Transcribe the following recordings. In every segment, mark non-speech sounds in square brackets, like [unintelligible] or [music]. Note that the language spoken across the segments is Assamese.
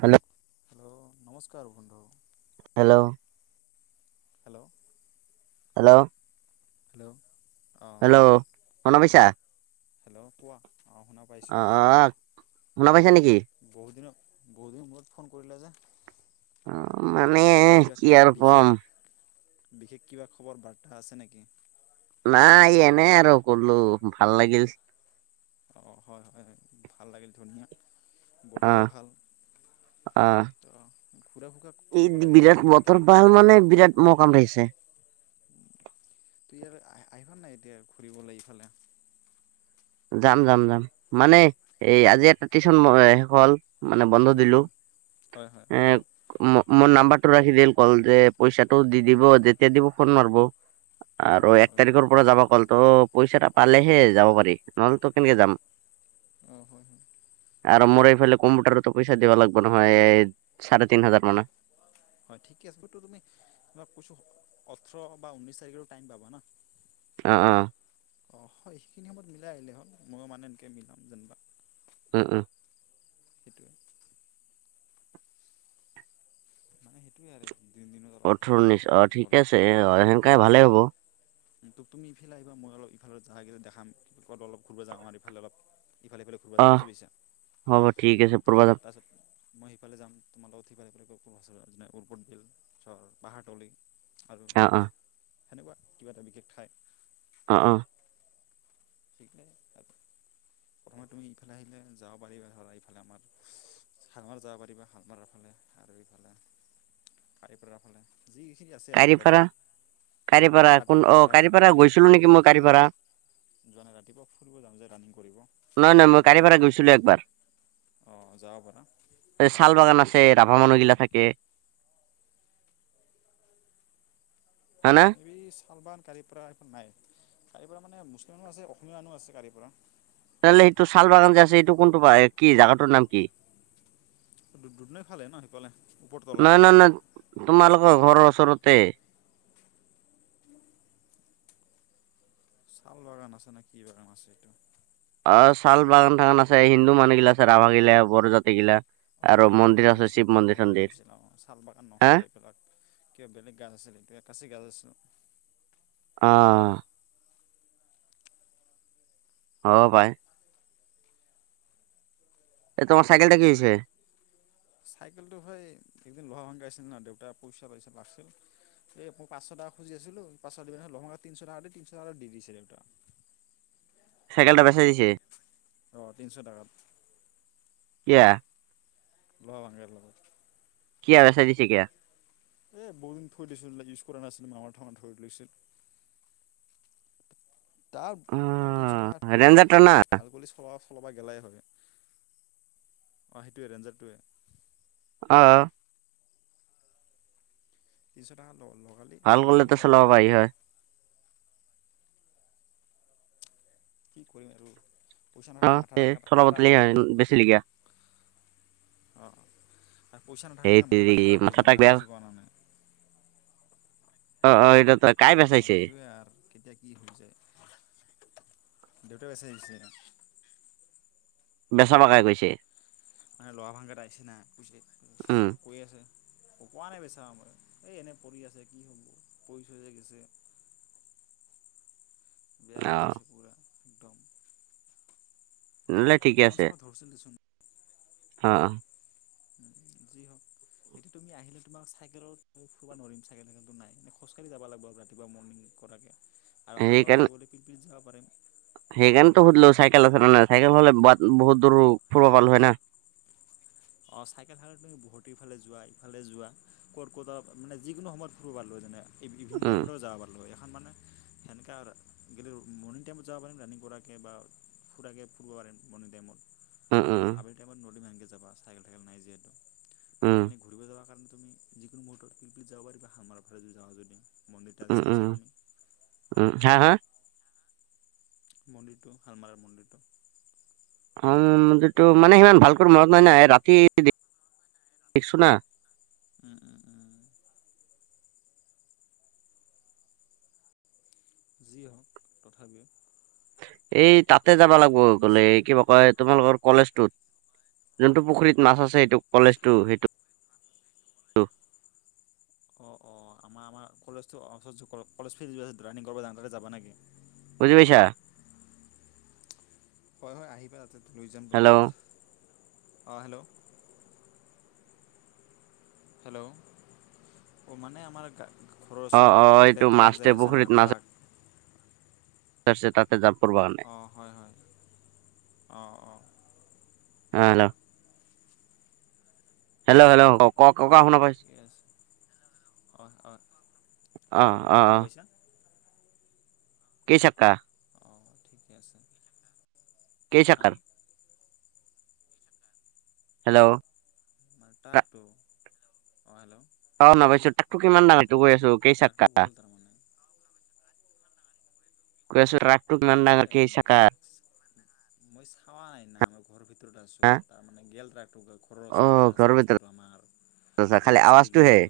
হেল্ল' অ নমস্কাৰ বন্ধু। Hello hello! হেল্ল'! হেল্ল'। অঁ হেল্ল'। শুনা পাইছা? হেল্ল' কোৱা। অঁ শুনা পাইছোঁ আহ আহ শুনা পাইছা নেকি? বহু দিনত বহু দিন মূৰত ফোন কৰিলা যে? অ মানে কিয় কি কিয় আৰু কম বিশেষ বিশেষ কিবা খবৰ বাৰ্তা আছে নেকি? নাই এনেই আৰু কৰলো ভাল লাগিল। অ হয় হয় ভাল লাগিল ধুনীয়া অ বতৰো ভাল। অ তো ঘূৰা ফুকা এই কৰিব লাগে বিৰাট সময়ত ৰ বতৰ ভাল মানে বিৰাট মহ কামৰাইছে। তো ইয়াৰ আহ-আহিবা নাই এতিয়া ঘূৰিবলৈ ইফালে? যাম যাম যাম মানে এই আজি এটা টিচন মই শেষ হ'ল। মানে বন্ধ উম দিলো। উম হয় হয় এ আৰু মোৰ নাম্বাৰটো ৰাখি দিল কল যে পইচাটো দি দিব যেতিয়া দিব ফোন মাৰব। আৰু অঁ এক হয় হয় তাৰিখৰ পৰা যাবা কল, তো পইচাটা পালেহে যাব পাৰিম নহ'লেতো কেনেকে যাম। অ হয় হয়। আৰু মোৰ এইফালে কম্পিউটাৰতো পইচা দিব লাগিব নহয় এই চাৰে তিন হাজাৰ মানা। হয় ঠিকে আছে বতো তুমি তোমাক কৈছো ওঠোৰ বা ঊনৈছ তাৰিখৰ টাইম পাবা না। আহ আহ অ হয় সেইখিনি সময়ত মিলাই আহিলে হ'ল, ময়ো মানে এনেকে মিলাম যেনিবা। উম উম। সেইটোৱে মানে সেইটোৱে আৰু দিন দিনত অলপ ঘূৰলে অঠনিছ অ ভাল লাগিব ঠিকে অলপ। আছে অ হেংকাই ভালেই হ'ব। তুমি এফালে আহিবা মই অলপ ইফালে জেগা দেখাম ক'ত অলপ ঘূৰবা যাওঁ আৰ ইফালে সিফালে ঘুৰবা জাম অ বুজি পাইছা? হ'ব ঠিক আছে ফুৰবা তাৰপিছত যাম তাৰপিছত মই সিফালে যাম তোমাৰ লগত সিফালেফালে ক যেনে উৰপতৰ বিল। ধৰ পাহাৰতলি আৰু অ অ। সেনেকুৱা কিবা এটা বিশেষ ঠাই অ অ। ঠিকে তাৰ প্ৰথমে তুমি ইফালে আহিলে যাব পাৰিবা ধৰা ইফালে আমাৰ শালমাৰ যাব পাৰিবা শাল মাৰাৰ ফালে আৰু ইফালে কাৰিপৰাৰ ফালে যিখিনি আছে আৰু অলপ কাৰিপাৰা কাৰিপাৰা হা কোন ৰাতি অ ৰাতিপুৱা কাৰিপাৰা ৰাতিপুৱা গৈছিলো নেকি মই কালি পাৰা যোৱা নাই ৰাতিপুৱা ফুৰিব যাম যে ৰানিং কৰিব নহ নহয় সেই মই ব্ৰিজ কাৰিপাৰা গৈছিলো একবাৰ যাব পাৰা শাল বাগান আছে ৰাভা মানুহগিলা থাকে হয় না এই শালবাৰ কাৰিপৰা এইখন নাই কাৰিপৰা মানে মুছলিম মানুহ আছে অসমীয়া মানুহ আছে কাৰিপৰা তেতিয়াহলে সেইটো শাল বাগান যে আছে এইটো কোনটো কি জাগাটোৰ নাম কি? দুধনৈ ফালে ন সিফালে উপৰতলা নহয় নহয় নহয় তোমালোকৰ ঘৰৰ ওচৰতে শাল বাগান আছে নে কি বাগান আছে এইটো অ শাল বাগান থাগান আছে হিন্দু মানুহ গিলা আছে ৰাভা গিলা বড়ো জাতিগিলা। অঁ কেম্পৰ ফালে গৈছিলে কেম্পৰ ফালে গৈছিলে অঁ শাল বাগান হা নহয় সেইবিলাক। কিবা বেলেগ গাজ আছিলে কিবা একাচি গাজ আছিলোঁ অঁ অ হয় হয় পাই এ তোমাৰ চাইকেল টা কি হৈছে? চাইকেলটো ভাই একদিন লহা ভকাইছিল ন দেউতা পইচা পাইচে। এ মই পাঁশ টকা খুজি আছিলো পাঁচশ দিব নে লহভাংগা তিনশ টকা তিনশ টাকাতে দি দিছে দেউতা চাইকেল টা বেচাই দিছে অঁ তিনিশ টকাত কেতিয়া? লোৱা ভংগা লগত কি আ চা দিছে কো এই বহুতদিন থৈ দিছিলোঁ ইউজ কৰা নাছিলোঁ মামৰ ঠামৰ ধৰি লৈছে। তাৰ অ তাৰ তিনিশ টকা ৰেঞ্জাৰটা ভাল না ভাল কৰি চলাব ফলৰ পৰা গেলাই হয় অঁ সেইটোৱে ৰেঞ্জাৰটোৱে অ তিনিশ টকা লগালি ভাল চল কৰিলেতো চললৈ চলাব গেলা পাৰি হয় আৰু কি কৰিম আৰু পইচা অ নাথাকিলে মাথা এ এটা চলাব দিলি খাৰাপ হৈ হয়, যায় না। বেচিলি কিয়া অঁ আৰু পইচা নাথাকিল হেই নে মাথা এটা খাৰাপ হৈ যায় মাথাটা না বেয়া বুজি পোৱা ন নাই অ অ এইটা তাক অঁ সেইটোৱে আৰ কেতিয়া কি হৈ যায় দেউতা বেচাই আহিছে বেচাবা কাই কৈছে মানে লহা ভাংগটা আইছে না কৈছে উম কৈ আছে পকোৱা নাই বেচা আমাৰ এই এনে পৰি আছে কি হ'ব পৰিচ গৈছে বেয়া অ হৈ গৈছে পুৰা একদম নহলে ঠিকে নাঙল আছে চাঙল ধৰিছিল দেচোন অ অ উম', যি হওক। এতিয়া তুমি আহিলে তোমাক চাইকেলত ফৰিব নোৱাৰৰিম, চাইকেল চাইকেলটো নাই, এনে খোজকাঢ়ি যাব লাগিব আৰু ৰাতিপুৱা মৰ্ণিং। কৰাকে আৰু শালমৰাৰ সেইকাৰণে ফালে গ'লে পিৰপিৰিত যাব পাৰিম। সেইকাৰণেতো সুধিলো চাইকেল আছে নে নাই, চাইকেল হ'লে বাট বহুত দূৰ ফুৰিব পালো হয় না। অঁ', চাইকেল থকা হেতিন তুমি বহুতিফালে যোৱা, ইফালে যোৱা, ক'ত ক'তাত মানে যিকোনো সময়ত ফুৰিব পাৰোঁ যেনে ইভিনিং উম টাইমতো যাব পাৰ লয় এখন মানে সেনেকা গেলোঁ মৰ্ণিং টাইমত যাব পাৰিম ৰানিং কৰাকে বা ফুৰাকে ফুুৰিব পাৰিম মৰ্ণিং টাইমত। উম উম আবেলি টাইমত নৰিম এনকে যাবা চাইকেল টাইকেল নাই যিহেতু, উম আৰু এনে ঘূৰিব যাব কাৰণে তুমি যিকোনো মটৰ শিলপিত যাব পাৰিবা, সামাৰ ফালে যদি যাওঁ যদি। মন্দিৰতা যে উম উম চাইছা তুমি। উম', হা', হা'? মন্দিৰটো হালমাৰৰ মন্দিৰটো। উম, মন্দিৰটো মানে সিমান ভালকৈ মনত নাই না, ৰাতি দেখিছো না। উম' উম' উম'। যি হওক তথাপিও। এই তাতে যাব লাগব গ'লে পিছে কিবা কয় তোমালোকৰ কলেজটোত। যোনটো পুখুৰীত মাছ আছে, এইটো কলেজটো সেইটো। অঁ', অ', আমাৰ আমাৰ কলেজটো অচত কলেজ ফিল্ড যোৱা যে ৰানিং কৰিব যাওঁ তাতে যাবা নেকি? বুজি পাইছা? হয়', হয়', আহিবা তাতে লৈ যাম হেল্ল' তোমাক, অঁ', হেল্ল'। হেল্ল', [unintelligible] অ', মানে আমাৰ ঘৰৰ অ ওচৰে অ ট্ৰাক এইটো যায় ট্ৰাক মাছতে যাই আছে পুখুৰীত না মাছ ট্ৰাক। আছে তাতে যাপৰ পৰা নাই। অঁ', হয়', হয়', অঁ', অঁ'। অ', হেল্ল'। [unintelligible] হেল্, ' হেল্ল, কওক। ক', ককা শুনা পাইছো, য়েছ অঁ অঁ হেল্ল' অ', হেল্ল' অ', শুনা অ'। পাইছা? কেই চাকা? [unintelligible] অঁ ঠিকে আছে। [inaudible] কেই চাকাৰ? হেল্ল'। মাটাৰটো অঁ হেল্ল'। অ', শুনা পাইছোঁ, ট্ৰাকটো কিমান দাঙৰ সেইটো কৈ আছো। কেইচাকা ট্ৰাকটো গ'ল তাৰমানে। কৈ আছো ট্ৰাকটো কিমান ডাঙৰ এই কেই মানে চাকাৰ? মই চাৱা নাই না, মই ঘৰৰ ভিতৰত আছো, হা তাৰ মানে গেল ট্ৰাকটো। ঘৰৰ অ ওচৰতে আছে ঘৰৰ ৰাস্তাটো ভিতৰত আমাৰ, আছা ত' খালি ৰাস্তাদি আৱাজটোহে গেল।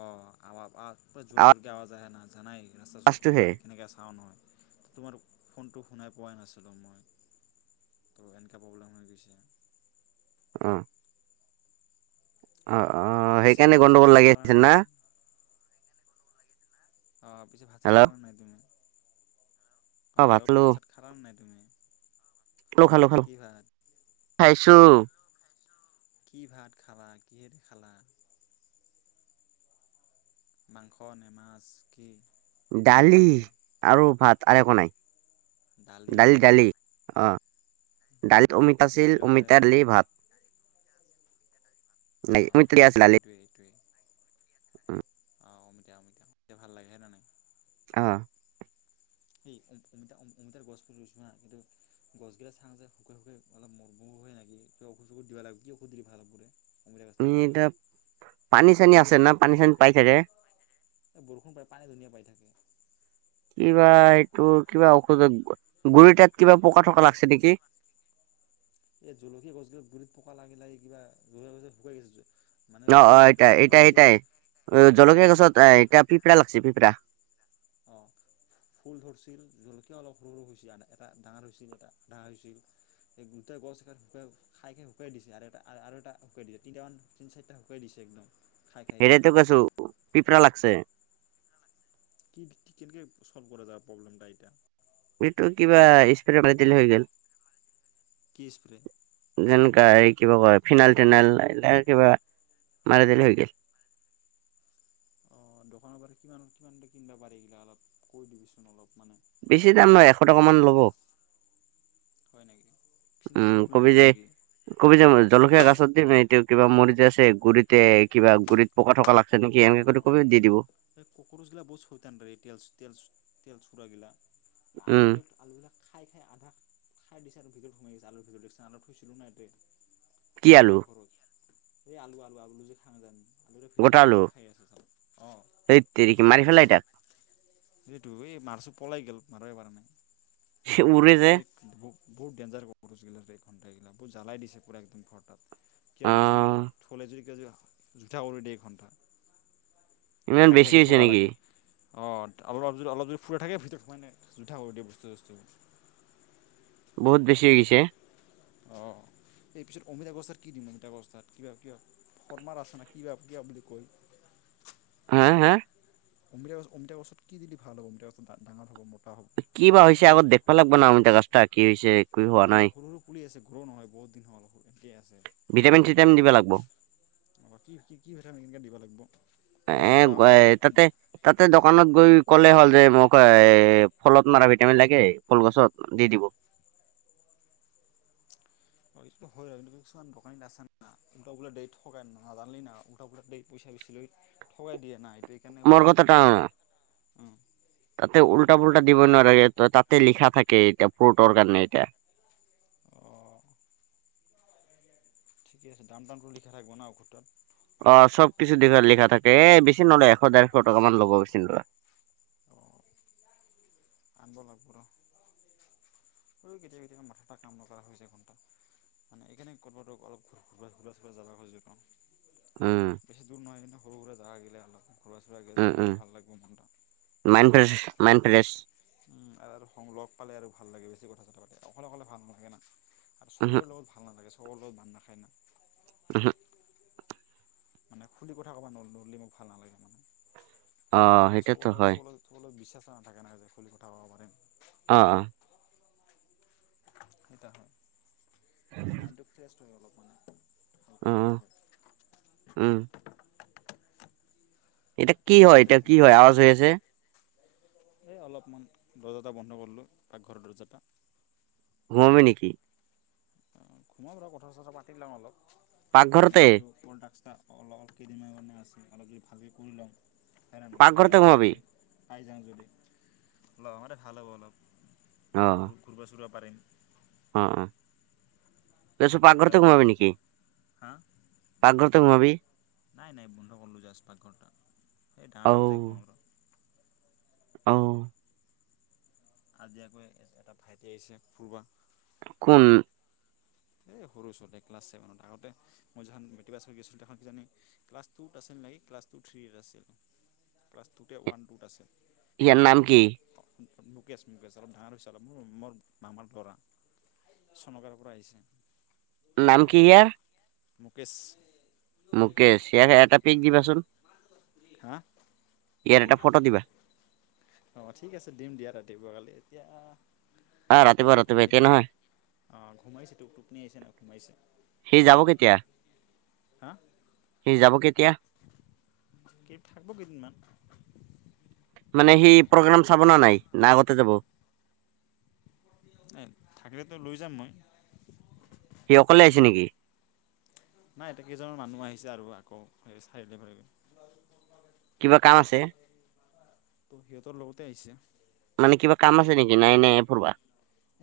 অঁ', আমা আগফালে জোৰ জোৰকে আৱাজ আহে না, জানাই ৰাস্তা ওচৰত ঘৰ আৱাজটোহে থাকিলে কেনেকে চাউণ্ড হয়। তোমাৰ ফোনটো শুনাই পোৱাই নাছিলোঁ মই, ত' এনকে প্ৰব্লেম হৈ গৈছে। অ'। অঁ', অঁ', পিছে সেইকাৰণে তুমি ভাত গণ্ডগোল চাত লাগি আছে খালানে না? নাই অ', পিছে ভাত চাত হেল্ল' খালা নাই তুমি? অ', হেল্ল' ভাত চাত খালা নে নাই তুমি? খালো, খালো, খালো, কি ভাত খাইছো। কি ভাত খালা কিহেদি খালা? মাংস নে মাছ কি? দালি আৰু ভাত আৰু একো নাই, দালি দালি অ'। দালিত অমিতা আছিল, দালিৰ লগত আৰু একো অমিতা, নাই দালি, ভাত। নাই অমিতা অঁ', আছিল দালিত এইটোৱেই এইটোৱেই। অঁ অমিতা অমিতা, অমিতা ভাল লাগে নে নাই? অ, সি অমিতা অমিতাৰ গছপুলি ৰুই ছাবি না কিন্তু, গছ গিলা চাং যে শুকাই শুকাই অলপ মৰো মৰো হয় নাকি কিবা ঔষধ চখুধ দিবা লাগিব কি ঔষধ দিলে ভাল হ'ব ৰে, এতিয়া পানী চানী আছে না পানী চানী পাই থাকে, বৰষুণ পাই পানী ধুনীয়া পাই থাকে। কিবা এইটো কিবা ঔষধত গুৰি তাত কিবা পকা থকা লাগিছে নেকি। এই জলকীয়া গছ গিলাত গুৰিত পকা লাগি লাগিলে কিবা গছ শুকাই গৈছে। মানে অ অ ফুল এ ফুল এইটা ধৰছিল এটাই জলকীয়া গছত সৰু এটা পিপৰা লাগিছে পিপৰা। অ, ফুল ধৰিছিল জলকীয়া অলপ সৰু সৰু হৈছিল এটা ডাঙৰ হৈছিল এটা ডাঙৰ হৈছিল। এই দুটা গছ কাইটিবা, খাই খাই শুকুৱাই দিছে আৰু এটা আৰু এটা শুকুৱাই দিছে তিনিটামান তিন চাৰিটা শুকুৱাই দিছে একদম, খাই খাই কেনে হেৰিতো কৈছো পিপৰা লাগিছে। কি কেনেকে চল্ভ কৰা যায় প্ৰব্লেমটা ইটা, এইটো কিবা স্প্ৰে মাৰি দিলে হৈ গেল। কি স্প্ৰে, যেনেকা এই কিবা কয় ফিনাইল থিনাইল এই কিবা মাৰি দিলে হৈ গেল। অ দোকানৰ পৰা কিমান কিমানতে কিনিবা পাৰি ইলা অলপ কৈ দিবিচোন অলপ মানে, বেছি দাম নহয় এশ টকা মান ল'ব। হয় নেকি ফিনাৰ উম বুলি ক'লে কবি দিব যে, নেকি কবি যে জলকীয়া গছত দিম এইটো কিবা মৰিযে আছে গুৰিতে কিবা গুৰিত, পকা থকা লাগিছে নেকি এনেকে কৰি অঁ কবি দি দিব। এই কক্ৰ'চ গিলা বহুত চয়তান যে তেল তেল তেল চুৰা গিলা উম আলুবিলাক, আলুবিলাক খাই খাই আধা খাই দিছে আৰু ভিতৰত সোমাই গৈছে আলু ভিতৰত দেখিছে আলু থৈছিলোঁ না ইয়াতে, কি মানে আলু পাকঘৰত এই আলু আলু আলু যে খাওঁ যে আমি। গোতে ভিতৰত সোমাই সোমাই খাই আছে চব অ, সেই তিৰিক মাৰি ফেলাই ইটাক, এইটো এই মাৰছো পলাই গে'ল মাৰিবই পাৰা নাই। উৰে যে বহুত ডেঞ্জাৰচ কক্ৰ'চ গিলা ঘণ্টা এইগিলা বহু জ্বালাই দিছে পুৰা একদম ঘৰ তাত। কিবা অ বস্তু থ'লে যদি ক জুঠা কৰি দিয় এ ঘণ্টা, ইমান ঢাকি বেছি ঢাকি হৈছে থ'ব নেকি লাগে। অঁ অলপ যদি অলপ যদি খুলা থাকে ভিতৰত সোমাই মানে জোঠা কৰি দিয়ে বস্তু চস্তু, বহুত বেছি হৈ গৈছে। অঁ এই পিছত অমিতাগছত কি দিম অমিতা গছতাত কিবা কিবা, শদমাৰ আছে নে কিবা কিবা বুলি কয়। হা হা, অমিতা অমিতা গছত কি দিলে ভাল হ'ৱ অমিতা গছত ডাঙৰ হ'ব ম কি বা হৈছে আগত দেখিব লাগিব না অমিতা গছটা কি হৈছে। কি হোৱা নাই নাই সৰু সৰু পুলি আছে গ্ৰও নহয় বহুত দিন হ'ল এনেকে আছে। ভিটামিন চিটামিন দিব মানে লাগব। কি কি কি ভিটামিন এনেকে দিব লাগিব যাতে এ মতা হয় যাতে, গ- তাতে তাতে দোকানত গৈ ক'লে হ'ল যে মোক এ ফলত মাৰা ভিটামিন লাগে ফল গছত। দি দিব। টো হয় কিন্তু কিছুমান দোকানীত আছে না, উল্টা পুল্টা দেইত ঠগেন নাজানালি না উল্টা পুল্টা দি পইচা বেছি লৈ ঠগাই দিয়ে না এ- মোৰ কথাটা আ উম, তাতে উল্টা পুল্টা দিব নোৱাৰে তাতে লিখা থাকে ইটা ফ্ৰোটৰ কাৰণে ইটা। অ। ঠিক আছে। দাম-টামটো লিখা থাকিব না ঔষধত। অ, চব কিছু দেখা লিখা থাকে। এ বেছি নলয় এশ ডেৰশ টকা মান ল'ব বেছি নলয়। আনব লাগব ৰ। ঐ কেতিয়াবা- কেতিয়াবা মাঠাটা কাম নকৰা হৈ হৈছে ঘণ্টা। মানে এইকানে ক'তবাটো অলপ ঘূৰা চোলা জাবা খোজো ন। উম। বেছি দূৰ নহয় কিন্তু সুৰা জাগা গিলা অল ঘৰুৰা চুৰা আগে যাই গ'লে ভাল লাগব মনটা। Mind fresh mind fresh. উম, আৰু সংগ লগ পালে আৰু ভাল লাগে। বেছি কথা চথা পাতে অকলে অকলে ভাল নালাগে না। আৰ উহু চবৰে লগত ভাল নালাগে। চবৰে লগত বান নাখায় না। উহু। মানে খুলি কথা ক'বা নললি মোক ভাল নালাগে মানে। অ আৰু চব সেইটোতো হয় চলি- সব লগত বিশ্বাস নাথাকে না যে খুলি কথা কবৰ পাৰিম। অ অ। সেইটা হয়, মানে মাইণ্ডটো ফ্ৰেছ হয় অলপমান হালকা অ অ, হালকা হয়। উম। এতা কি সেইটোৱে হয়? আজিকালি এতিয়া কি হয়? আৱাজ হৈ আছে? এই অলপমান দৰজা এটা বন্ধ কৰিলোঁ, পাকঘৰৰ দৰজা টা। ঘূমাবি নেকি? ঘূমাম ৰ কথা-চথা পাতি লওঁ অলপ। মানে পাকঘৰতে যিহেতু কল ডাক্সটা অল কেইদিনমান কাৰণে আছে অলপ ভাবি কৰি লও হয় না নাই কিবা এটা পাকঘৰতে সোমাবি যদি পাই যাং যদি, লওঁতে ভাল হ'ব অলপ। অ। ঘূৰ্বা চুৰা পাৰিম। অ অ এই চব পাকঘৰতে হেল্ল' ঘূমাবি নেকি? হা পাকঘৰতে ঘূমাবি? নাই নাই বন্ধ কৰিলোঁ জাষ্ট পাকঘৰটা সেই অ ডাঙৰ ঘৰত যায় ঘূমাম ৰ। অ। আজি আকৌ এটা ভাইটি আহিছে, ফুৰবা। কোন? এই সৰু ছোৱালী ক্লাছ ছেভেনত আগতে মই জহান মেট্ৰিক পাছ হৈ গৈছিলো তাহান কিজানি ক্লাছ টুত আছিল নেকি। ক্লাছ টু থ্ৰীত আছিল। ক্লাছ টুতে ওৱান টুত আছিল। ইয়াৰ নাম কি [unintelligible] মুকেশ মুকেশ অলপ ডাঙৰ হৈছে। অলপ মোৰ মৰ মামাৰ ডাঙৰ ল'ৰা। চনকাৰৰ পৰা আহিছে। নাম কি ইয়াৰ? মুকেশ। মুকেশ চিয়াৰ হে এটা পিক দিবাচোন। হা? ইয়াৰ এটা ফটো দিবা। অ ঠিক আছে দিম দিয়া, ৰাতিপুৱা কালি এতিয়া আহ ৰাতিপুৱা ল'ৰাটো ৰাতিপুৱা ঘূমাই, এতিয়া নহয় অ ঘূমাইছেটো, টোপনি আহিছে ন, ঘূমাইছে। সি যাব কেত- হা। সি যাব কেতিয়া? কেই থাকিব কেইদিনমান। মানে সি প্ৰগ্ৰেম চাব নে নাই? ন আগতে যাব। এ থাকিলেটো লৈ যাম মই। সি অকলে আহিছে নেকি? নাই, তে কেইজনৰ মানুহ আহিছে আৰু আকৌ চাৰিআলি ফালে গ'ল কিবা কাম আছে? তো সিহঁতৰ লগতে আহিছে মানে কিবা কাম আছে নেকি? নাই -নাই ফুৰবা।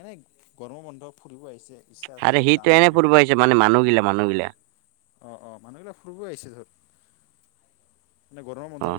এনেই গৰমৰ বন্ধ ফুৰিব আহিছে ইচ্ছা আছে আৰে যে সিটো যাম এনে ঘূৰিব ফুৰিব আহি হৈছে মানে মানুহগিলা মানুহগিলা [inaudible] অ অ মানুহবিলাক ফুৰিব আহিছে ধৰ মানে গৰমৰ অ বন্ধত না